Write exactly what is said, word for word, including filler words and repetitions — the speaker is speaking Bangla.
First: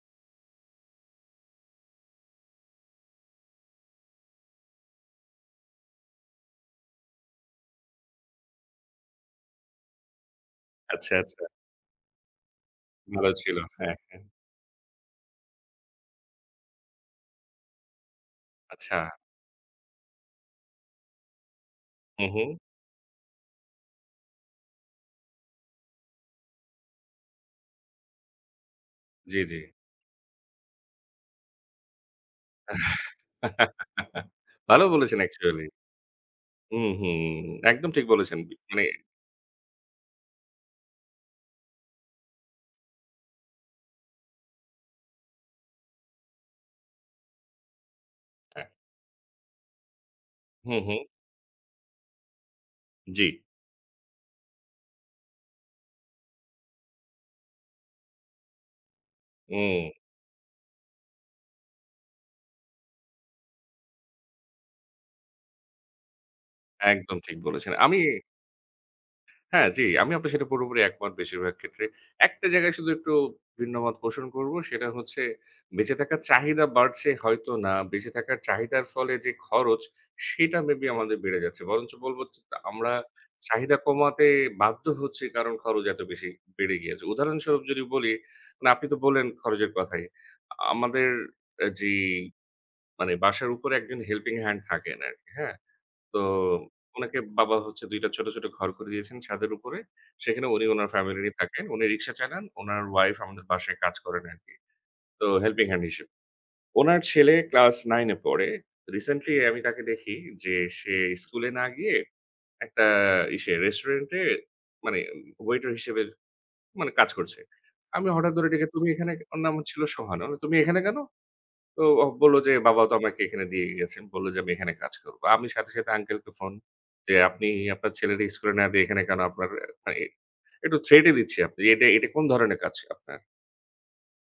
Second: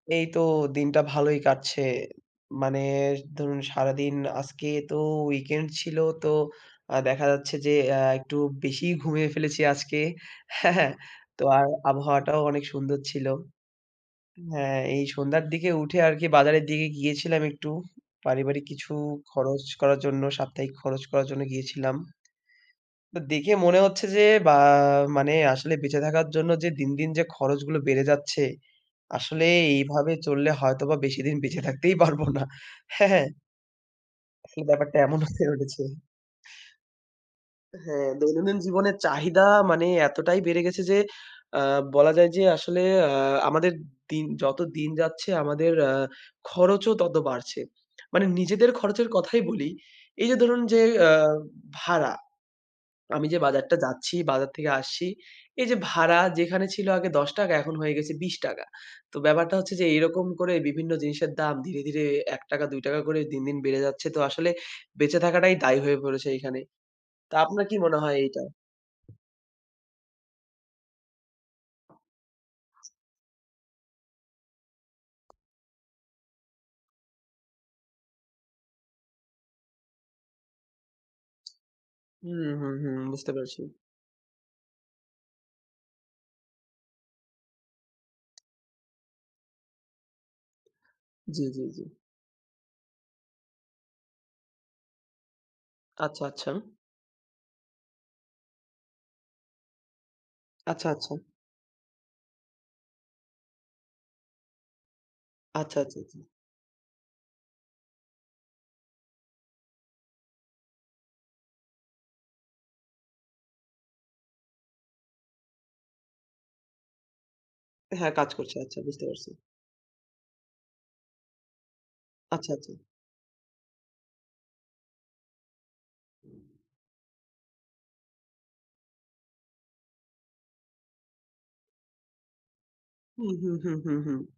এই তো দিনটা ভালোই কাটছে। মানে ধরুন সারাদিন আজকে তো weekend ছিল তো আ দেখা যাচ্ছে যে, অ্যা একটু বেশিই ঘুমিয়ে ফেলেছি আজকে। হ্যাঁ, হ্যাঁ, আচ্ছা, আচ্ছা। তো আর আবহাওয়াটাও অনেক সুন্দর ছিল। ভালো ছিল। হ্যাঁ, হ্যাঁ। হ্যাঁ, এই সন্ধ্যার দিকে উঠে আর কি বাজারের দিগে গিয়েছিলাম একটু পারিবারিক কিছু আচ্ছা। খরচ করার জন্য সাপ্তাহিক খরচ করার জন্য গিয়েছিলাম। হু, হু। তো দেখে মনে হচ্ছে যে, বা মানে আসলে বেঁচে থাকার জন্য যে, দিন, দিন যে, খরচগুলো বেড়ে যাচ্ছে জি, আসলে জি। এইভাবে চললে হয়তোবা বেশিদিন বেঁচে থাকতেই পারবো না। হ্যাঁ, হ্যাঁ। আসলে ভালো ব্যাপারটা বলেছেন, এমন হয়ে actually উঠেছে। হুম, হুম, একদম ঠিক হ্যাঁ, বলেছেন। দৈনন্দিন উম মানে। জীবনের চাহিদা মানে এতটাই বেড়ে গেছে যে, আ বলা যায় যে, আসলে আ আমাদের দিন যত দিন যাচ্ছে আমাদের আ খরচও তত বাড়ছে। মানে হ্যাঁ। নিজেদের খরচের কথাই বলি। এই যে, ধরুন হু, যে, হুম। আ ভাড়া। আমি যে, জি। বাজারটা যাচ্ছি বাজার থেকে আসছি এই যে, ভাড়া যেখানে ছিল আগে দশ টাকা এখন হয়ে গেছে বিশ টাকা তো ব্যাপারটা হচ্ছে যে, উম এরকম করে বিভিন্ন জিনিসের দাম ধীরে, ধীরে এক টাকা দুই টাকা করে দিন, দিন বেড়ে যাচ্ছে তো আসলে বেঁচে থাকাটাই দায় হয়ে পড়েছে এইখানে। একদম তো ঠিক আপনার বলেছেন। কি আমি মনে হয় এইটা? হ্যাঁ, জি, আমি আপনার সেটা পুরোপুরি একমত বেশিরভাগ ক্ষেত্রে। একটা জায়গায় শুধু একটু ভিন্নমত পোষণ করব। সেটা হচ্ছে বেঁচে থাকার চাহিদা বাড়ছে হয়তো না। বেঁচে থাকার চাহিদার ফলে যে, খরচ সেটা মেবি আমাদের বেড়ে যাচ্ছে। বরঞ্চ বলবো হু, যে হুম, হু আমরা বুঝতে পেরেছি। চাহিদা কমাতে বাধ্য হচ্ছি কারণ খরচ এত বেশি বেড়ে গিয়েছে। উদাহরণস্বরূপ যদি বলি, মানে আপনি তো বললেন খরচের কথাই। আমাদের জি, জি, অ্যা জি। যেই, মানে বাসার উপরে একজন helping hand থাকেন আরকি হ্যাঁ। তো আচ্ছা, আচ্ছা। উনাকে বাবা হচ্ছে দুই টা ছোট, ছোট ঘর করে দিয়েছেন ছাদের উপরে। সেখানে উনি আচ্ছা, উনার আচ্ছা। ফ্যামিলি নিয়ে থাকেন। উনি রিক্সা চালান। উনার উইফ আমাদের বাসায় কাজ করেন আরকি। তো helping আচ্ছা, hand আচ্ছা, হিসেব। আচ্ছা। উনার ছেলে ক্লাস nine এ পড়ে। recently আমি তাকে দেখি যে, সে স্কুলে না গিয়ে একটা ইসে রেস্টুরেন্ট এ মানে ওয়েটার হিসেবে মানে কাজ করছে। আমি হ্যাঁ, কাজ হঠাৎ ধরে করছে। ডেকে, আচ্ছা তুমি বুঝতে এখানে কে পারছি। ওর নাম হচ্ছিলো ছিল সোহান। "ওরে তুমি এখানে কেন?" তো ও বললো আচ্ছা, যে, আচ্ছা। "বাবাও তো আমাকে এখানে দিয়ে গেছেন।" বলল যে, "আমি এখানে কাজ করব।" আমি সাথে, সাথে আঙ্কেলকে ফোন যে, "আপনি আপনার ছেলে রে স্কুলে না দিয়ে এখানে কেন? আপনার অ্যা একটু থ্রেটই দিচ্ছি, আপনি এটা, এটা কোন ধরনের কাজ আপনার?" হুম, হুম, হুম, হুম, হুম।